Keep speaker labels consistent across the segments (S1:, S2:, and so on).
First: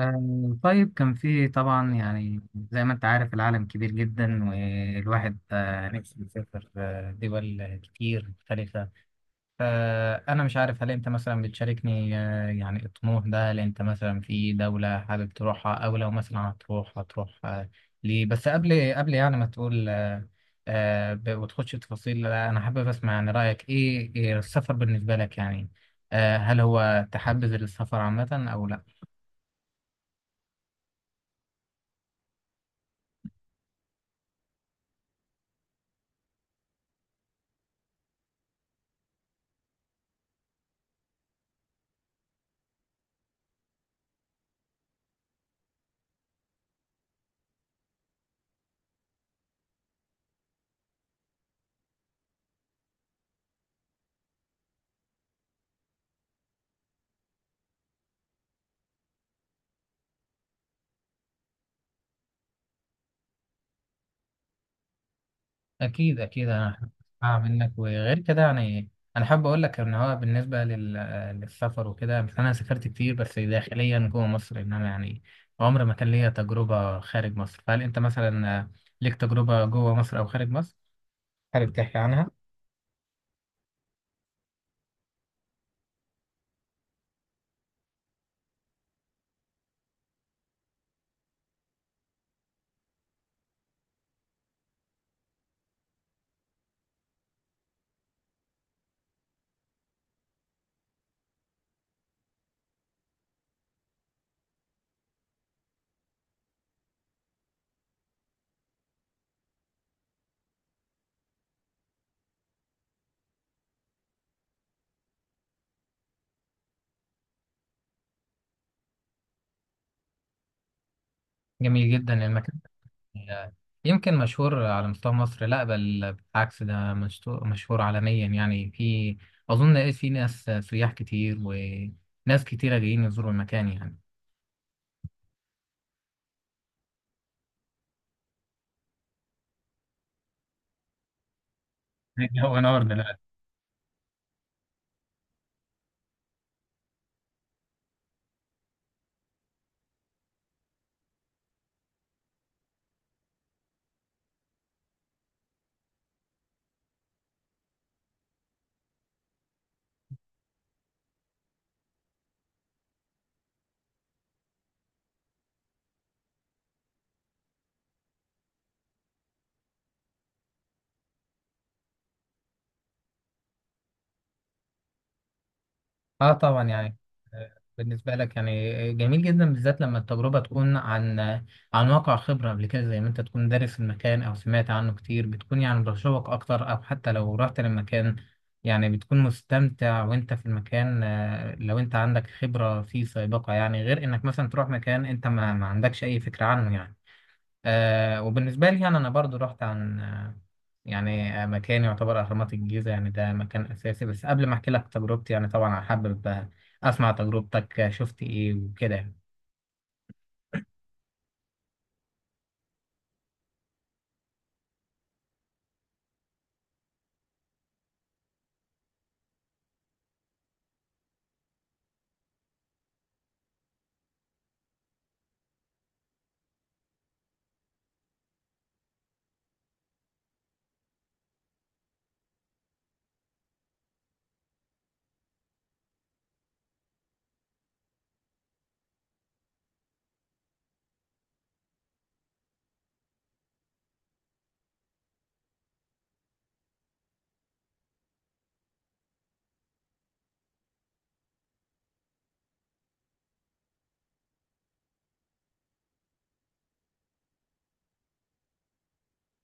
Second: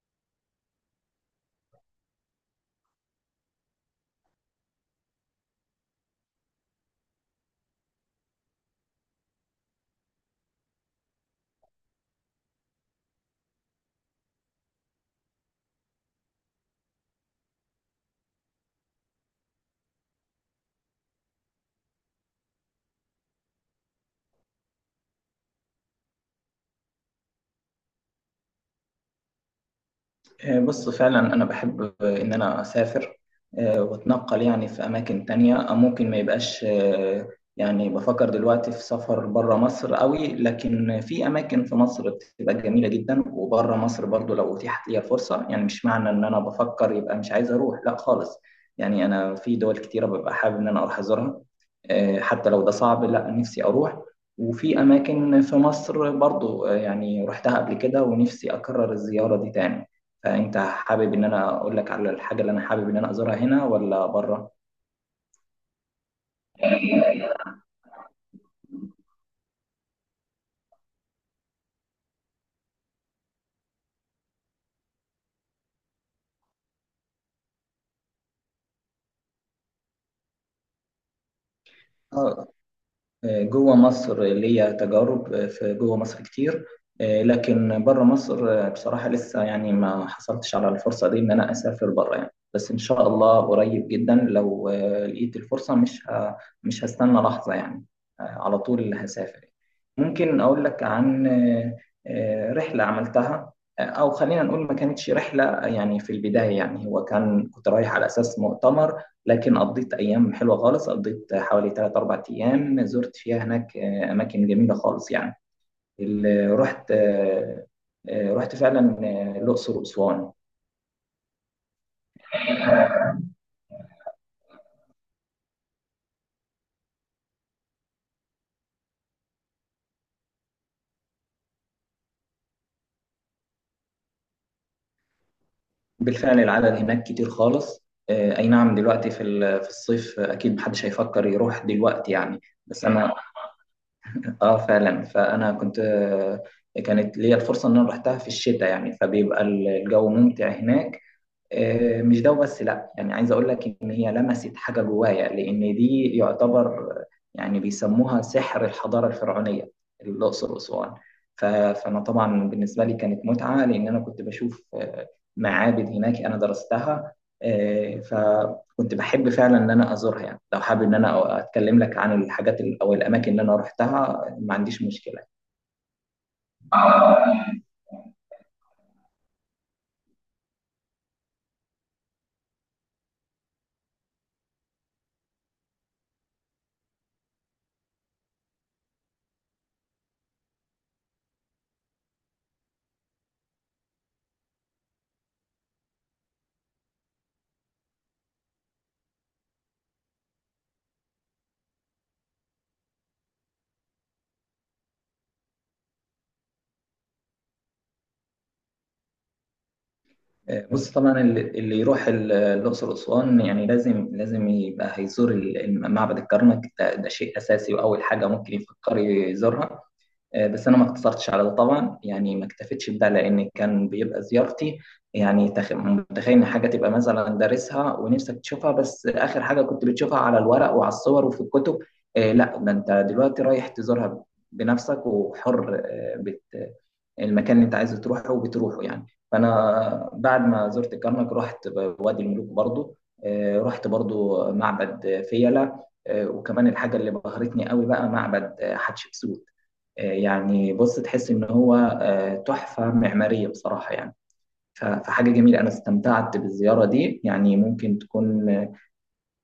S1: طيب كان في طبعا يعني زي ما انت عارف العالم كبير جدا والواحد نفسه يسافر دول كتير مختلفة. فأنا مش عارف هل انت مثلا بتشاركني يعني الطموح ده؟ هل انت مثلا في دولة حابب تروحها، أو لو مثلا هتروح هتروح، ليه؟ بس قبل يعني ما تقول وتخش تفاصيل، لا، أنا حابب أسمع يعني رأيك، إيه السفر بالنسبة لك يعني؟ هل هو تحبذ السفر عامة أو لا؟
S2: بص فعلا أنا بحب إن أنا أسافر، وأتنقل يعني في أماكن تانية أو ممكن ما يبقاش. يعني بفكر دلوقتي في سفر بره مصر قوي، لكن في أماكن في مصر بتبقى جميلة جدا، وبره مصر برضو لو أتيحت لي الفرصة. يعني مش معنى إن أنا بفكر يبقى مش عايز أروح، لا خالص. يعني أنا في دول كتيرة ببقى حابب إن أنا أروح أزورها، حتى لو ده صعب، لا نفسي أروح. وفي أماكن في مصر برضو، يعني رحتها قبل كده ونفسي أكرر الزيارة دي تاني. فانت حابب ان انا اقول لك على الحاجه اللي انا حابب ان انا ازورها هنا ولا بره؟
S1: أكيد أكيد، أنا هسمع منك. وغير كده يعني أنا حابب أقول لك إن هو بالنسبة للسفر وكده. بس أنا سافرت كتير بس داخليا جوه مصر، إنما يعني عمر ما كان ليا تجربة خارج مصر. فهل أنت مثلا ليك تجربة جوه مصر أو خارج مصر حابب تحكي عنها؟
S2: اه، جوه مصر ليا تجارب، في جوه مصر كتير. لكن بره مصر، بصراحة لسه يعني ما حصلتش على الفرصة دي إن أنا أسافر بره يعني، بس إن شاء الله قريب جدا لو لقيت الفرصة، مش هستنى لحظة يعني. على طول هسافر. ممكن أقول لك عن رحلة عملتها، أو خلينا نقول ما كانتش رحلة يعني. في البداية يعني هو كان كنت رايح على أساس مؤتمر، لكن قضيت أيام حلوة خالص، قضيت حوالي 3 4 أيام زرت فيها هناك أماكن جميلة خالص يعني. رحت رحت فعلا الأقصر وأسوان.
S1: جميل جدا المكان ده، يمكن مشهور على مستوى مصر؟ لا، بل بالعكس، ده مشهور عالميا يعني. في أظن إيه، في ناس سياح كتير وناس كتيرة جايين يزوروا المكان يعني.
S2: بالفعل العدد هناك كتير خالص. أي نعم، دلوقتي في في الصيف أكيد محدش هيفكر يروح دلوقتي يعني.
S1: هو نور
S2: بس أنا،
S1: دلوقتي.
S2: فعلا فأنا كنت كانت ليا الفرصة إن أنا رحتها في الشتاء يعني، فبيبقى الجو ممتع هناك. مش ده وبس لا، يعني عايز اقول لك ان هي لمست حاجه جوايا، لان دي يعتبر يعني بيسموها سحر الحضاره الفرعونيه. الاقصر واسوان. فانا طبعا بالنسبه لي كانت متعه، لان انا كنت بشوف معابد هناك انا درستها. فكنت بحب فعلا ان انا ازورها يعني. لو حابب ان انا اتكلم لك عن او الاماكن اللي انا رحتها ما عنديش مشكله.
S1: اه طبعا يعني بالنسبة لك يعني جميل جدا، بالذات لما التجربة تكون عن عن واقع خبرة قبل كده، زي ما انت تكون دارس المكان او سمعت عنه كتير، بتكون يعني بتشوق اكتر. او حتى لو رحت للمكان يعني بتكون مستمتع وانت في المكان لو انت عندك خبرة فيه سابقة يعني، غير انك مثلا تروح مكان انت ما عندكش اي فكرة عنه يعني. آه وبالنسبة لي يعني أنا برضو رحت عن آه يعني آه مكان يعتبر أهرامات الجيزة، يعني ده مكان أساسي. بس قبل ما أحكي لك تجربتي يعني طبعا أنا حابب أسمع تجربتك شفت إيه وكده يعني.
S2: بص طبعا اللي يروح الأقصر وأسوان يعني لازم لازم يبقى هيزور معبد الكرنك، ده شيء أساسي وأول حاجة ممكن يفكر يزورها. بس انا ما اقتصرتش على ده طبعا، يعني ما اكتفيتش بده، لان كان بيبقى زيارتي يعني. متخيل ان حاجه تبقى مثلا دارسها ونفسك تشوفها، بس اخر حاجه كنت بتشوفها على الورق وعلى الصور وفي الكتب. لا ده انت دلوقتي رايح تزورها بنفسك وحر، آه، بت المكان اللي انت عايز تروحه وبتروحه يعني. فانا بعد ما زرت الكرنك رحت وادي الملوك برضو. رحت برضو معبد فيلة. وكمان الحاجه اللي بهرتني قوي بقى معبد حتشبسوت. يعني بص تحس إن هو تحفة معمارية بصراحة يعني. فحاجة جميلة، أنا استمتعت بالزيارة دي يعني. ممكن تكون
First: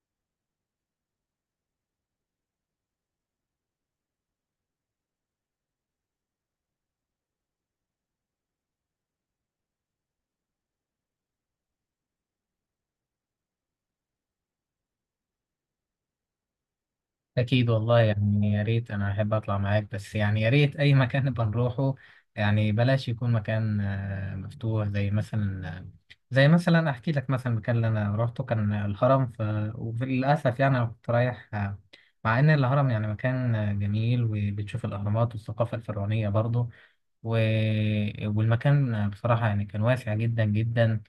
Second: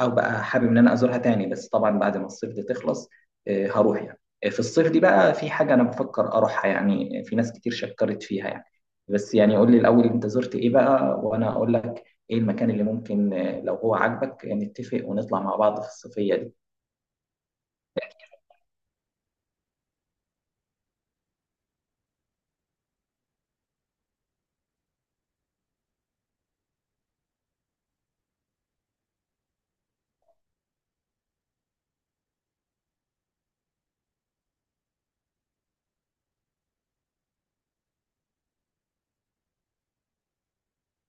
S2: أو بقى حابب إن أنا أزورها تاني، بس طبعا بعد ما الصيف ده تخلص. هروح يعني. في الصيف دي بقى في حاجة أنا بفكر أروحها يعني، في ناس كتير شكرت فيها يعني. بس يعني قول لي الأول أنت زرت إيه بقى، وأنا أقول لك إيه المكان اللي ممكن لو هو عاجبك نتفق ونطلع مع بعض في الصيفية دي.
S1: أكيد والله يعني، يا ريت أنا أحب أطلع معاك، بس يعني يا ريت أي مكان نبقى نروحه. يعني بلاش يكون مكان مفتوح، زي مثلا زي مثلا أحكي لك. مثلا المكان اللي أنا روحته كان الهرم ف... وللأسف يعني أنا كنت رايح مع إن الهرم يعني مكان جميل، وبتشوف الأهرامات والثقافة الفرعونية برضه و... والمكان بصراحة يعني كان واسع جدا جدا.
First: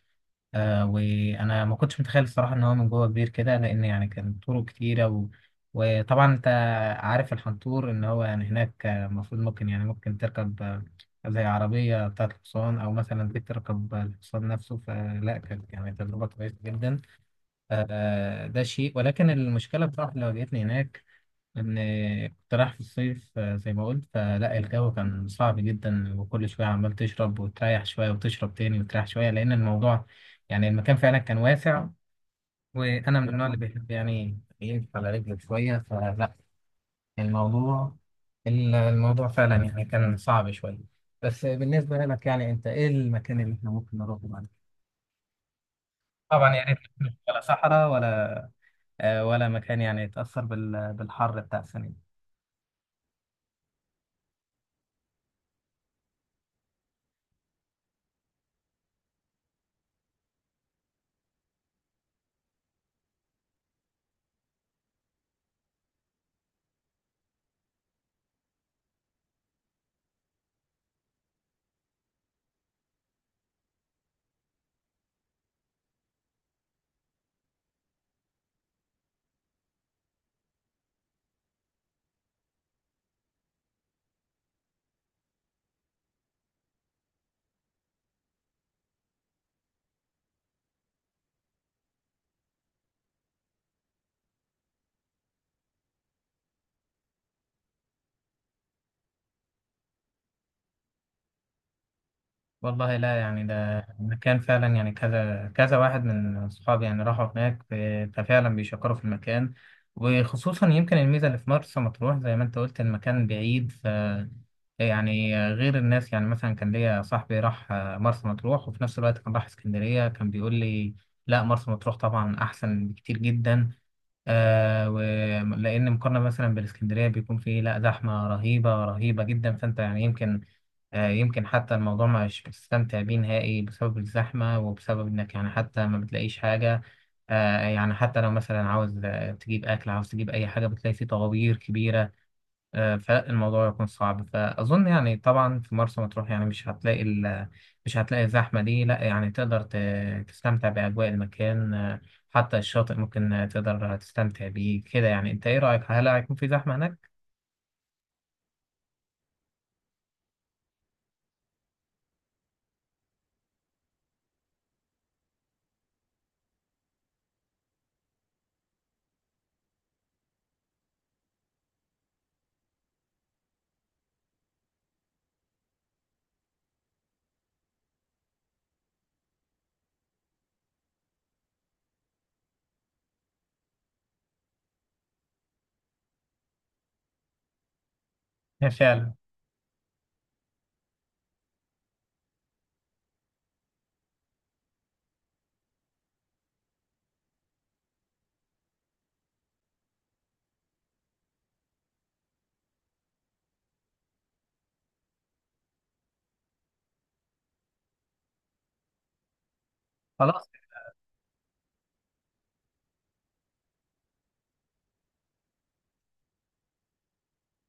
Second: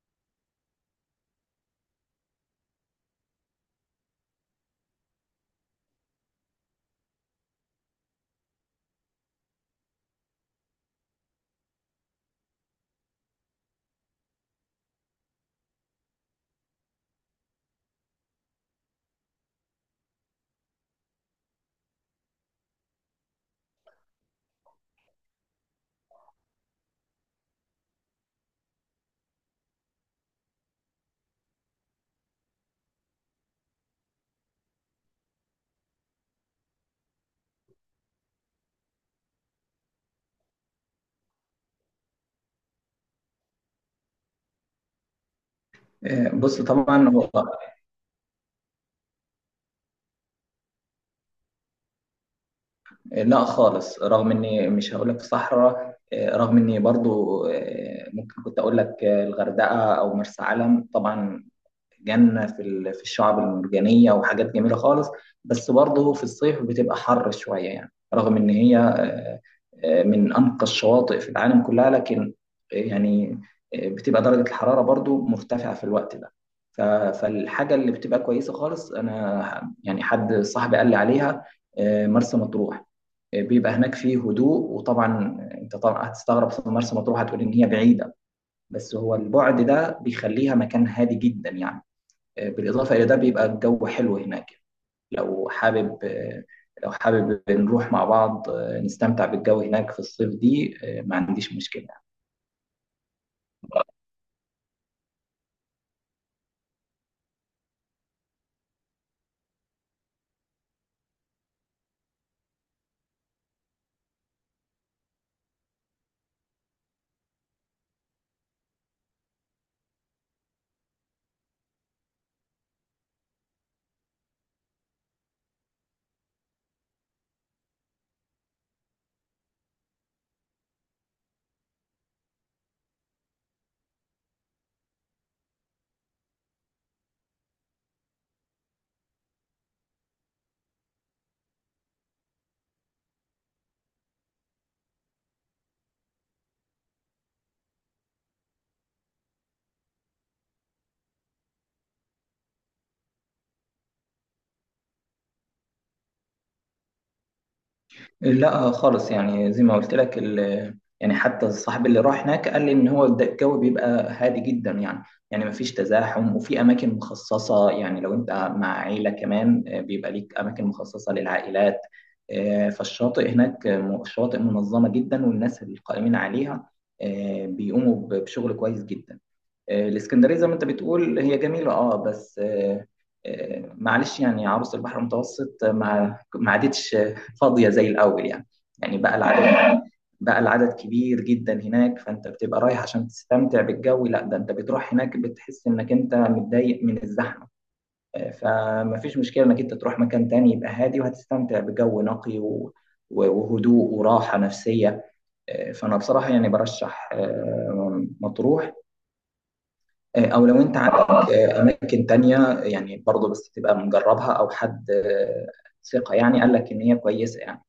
S1: آه وانا ما كنتش متخيل الصراحه ان هو من جوه كبير كده، لان يعني كان طرق كتيره و... وطبعا انت عارف الحنطور، ان هو يعني هناك المفروض ممكن يعني ممكن تركب زي عربيه بتاعه الحصان، او مثلا بيك تركب الحصان نفسه، فلا كانت يعني تجربه كويسه جدا. آه ده شيء. ولكن المشكله بصراحه اللي واجهتني هناك ان كنت رايح في الصيف، زي ما قلت، فلا الجو كان صعب جدا. وكل شويه عمال تشرب وتريح شويه وتشرب تاني وتريح شويه، لان الموضوع يعني المكان فعلا كان واسع. وانا من النوع اللي بيحب يعني يقف على رجله شويه، فلا الموضوع الموضوع فعلا يعني كان صعب شويه. بس بالنسبه لك يعني انت ايه المكان اللي احنا ممكن نروحه بعد كده؟
S2: آه،
S1: طبعا
S2: بص
S1: يا ريت
S2: طبعا
S1: مش
S2: هو
S1: ولا صحراء ولا ولا مكان يعني يتاثر بالحر بتاع السنه دي.
S2: لا خالص، رغم اني مش هقول لك صحراء، رغم اني برضو ممكن كنت اقول لك الغردقه او مرسى علم، طبعا جنة في في الشعب المرجانية وحاجات جميلة خالص. بس برضه في الصيف بتبقى حر شوية يعني، رغم إن هي من أنقى الشواطئ في العالم كلها. لكن آه، يعني بتبقى درجة الحرارة برضه مرتفعة في الوقت ده. ف- فالحاجة اللي بتبقى كويسة خالص، أنا يعني حد صاحبي قال لي عليها مرسى مطروح. بيبقى هناك فيه هدوء، وطبعا انت طبعا هتستغرب في مرسى مطروح، هتقول ان هي بعيده. بس هو البعد ده بيخليها مكان هادي جدا يعني. بالاضافه الى ده بيبقى الجو حلو هناك. لو حابب لو حابب نروح مع بعض نستمتع بالجو هناك في الصيف دي، ما عنديش مشكله.
S1: والله لا يعني ده مكان فعلا يعني كذا كذا واحد من أصحابي يعني راحوا هناك ففعلا بيشكروا في المكان. وخصوصا يمكن الميزة اللي في مرسى مطروح، زي ما أنت قلت، المكان بعيد ف يعني غير الناس يعني. مثلا كان ليا صاحبي راح مرسى مطروح وفي نفس الوقت كان راح اسكندرية، كان بيقول لي لا مرسى مطروح طبعا أحسن بكتير جدا. آه، ولأن مقارنة مثلا بالإسكندرية بيكون فيه لا زحمة رهيبة رهيبة جدا، فأنت يعني يمكن آه يمكن حتى الموضوع مش بتستمتع بيه نهائي بسبب الزحمة، وبسبب إنك يعني حتى ما بتلاقيش حاجة. آه يعني حتى لو مثلا عاوز تجيب أكل، عاوز تجيب أي حاجة بتلاقي فيه طوابير كبيرة فالموضوع يكون صعب. فأظن يعني طبعا في مرسى مطروح يعني مش هتلاقي ال... مش هتلاقي الزحمة دي، لا يعني تقدر ت... تستمتع بأجواء المكان حتى الشاطئ ممكن تقدر تستمتع بيه كده يعني. أنت إيه رأيك، هل هيكون في زحمة هناك؟
S2: لا خالص، يعني زي ما قلت لك يعني حتى الصاحب اللي راح هناك قال لي ان هو الجو بيبقى هادي جدا يعني. يعني مفيش تزاحم، وفي اماكن مخصصه يعني لو انت مع عيله كمان بيبقى ليك اماكن مخصصه للعائلات. فالشاطئ هناك شواطئ منظمه جدا، والناس القائمين عليها بيقوموا بشغل كويس جدا. الاسكندريه زي ما انت بتقول هي جميله اه، بس معلش يعني عروس البحر المتوسط ما عادتش فاضيه زي الاول يعني.
S1: هي
S2: يعني
S1: فعلا.
S2: بقى العدد كبير جدا هناك، فانت بتبقى رايح عشان تستمتع بالجو، لا ده انت بتروح هناك بتحس انك انت متضايق من الزحمه. فما فيش مشكله انك انت تروح مكان تاني يبقى هادي، وهتستمتع بجو نقي وهدوء وراحه نفسيه. فانا بصراحه يعني برشح مطروح، او
S1: خلاص.
S2: لو انت عندك اماكن تانية يعني برضه، بس تبقى مجربها او حد ثقة يعني قال لك ان هي كويسة يعني،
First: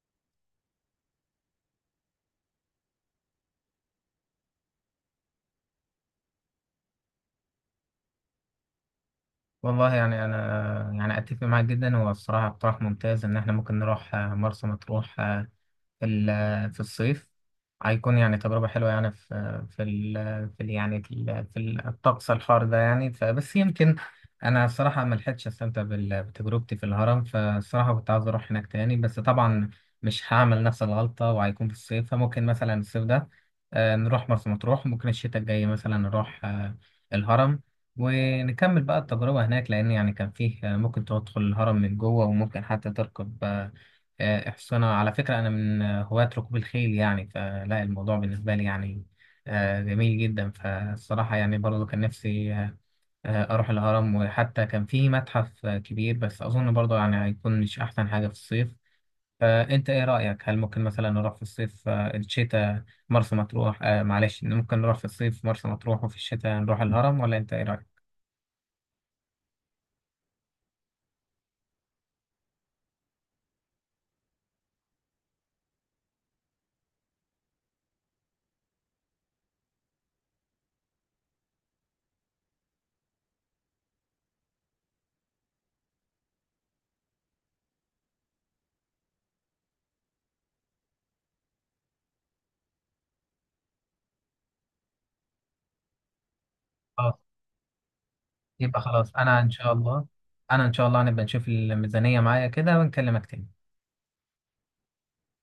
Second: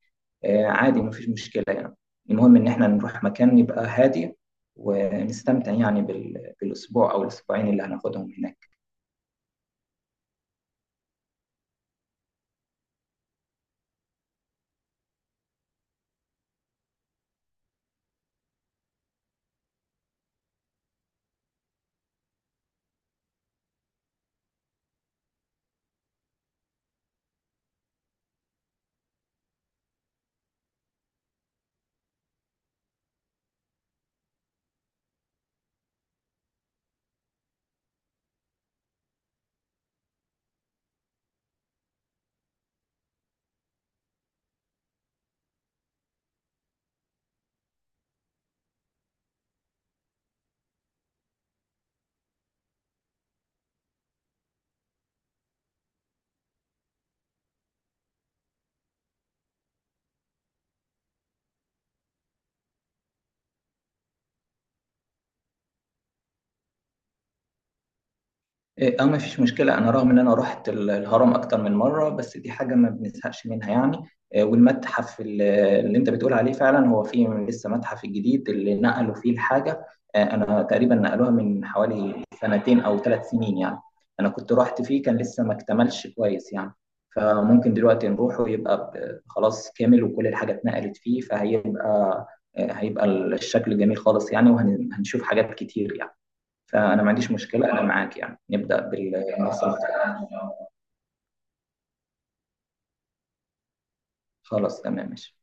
S2: عادي مفيش مشكلة يعني. المهم ان احنا نروح مكان يبقى هادي، ونستمتع يعني بالاسبوع او الاسبوعين اللي هناخدهم هناك.
S1: والله يعني أنا يعني أتفق معاك جدا، هو الصراحة اقتراح ممتاز إن إحنا ممكن نروح مرسى مطروح في في الصيف، هيكون يعني تجربة حلوة يعني في في ال في ال يعني في, ال في ال- الطقس الحار ده يعني. فبس يمكن أنا الصراحة ما لحقتش أستمتع بتجربتي في الهرم، فالصراحة كنت عاوز أروح هناك تاني، بس طبعا مش هعمل نفس الغلطة وهيكون في الصيف. فممكن مثلا الصيف ده نروح مرسى مطروح، ممكن الشتاء الجاي مثلا نروح الهرم. ونكمل بقى التجربة هناك، لأن يعني كان فيه ممكن تدخل الهرم من جوه وممكن حتى تركب احسن. أنا على فكرة أنا من هواة ركوب الخيل يعني، فلا الموضوع بالنسبة لي يعني جميل جدا. فالصراحة يعني برضه كان نفسي أروح الهرم. وحتى كان في متحف كبير، بس أظن برضه يعني هيكون مش أحسن حاجة في الصيف. فأنت إيه رأيك، هل ممكن مثلا نروح في الصيف الشتاء مرسى مطروح؟ معلش ممكن نروح في الصيف مرسى مطروح وفي الشتاء نروح الهرم، ولا أنت إيه رأيك؟
S2: إيه، اه مفيش مشكلة. أنا رغم إن أنا رحت الهرم أكتر من مرة، بس دي حاجة ما بنزهقش منها يعني. والمتحف اللي أنت بتقول عليه، فعلا هو فيه لسه متحف الجديد اللي نقلوا فيه الحاجة. أنا تقريبا نقلوها من حوالي 2 أو 3 سنين يعني. أنا كنت رحت فيه كان لسه ما اكتملش كويس يعني. فممكن دلوقتي نروح ويبقى خلاص كامل، وكل الحاجة اتنقلت فيه، فهيبقى هيبقى الشكل جميل خالص يعني، وهنشوف حاجات كتير يعني. فأنا ما
S1: خلاص.
S2: عنديش مشكلة، أنا معاك يعني نبدأ
S1: يبقى خلاص أنا إن شاء
S2: بالمصروف.
S1: الله، أنا إن شاء الله هنبقى نشوف الميزانية معايا كده ونكلمك تاني.
S2: خلاص تمام ماشي.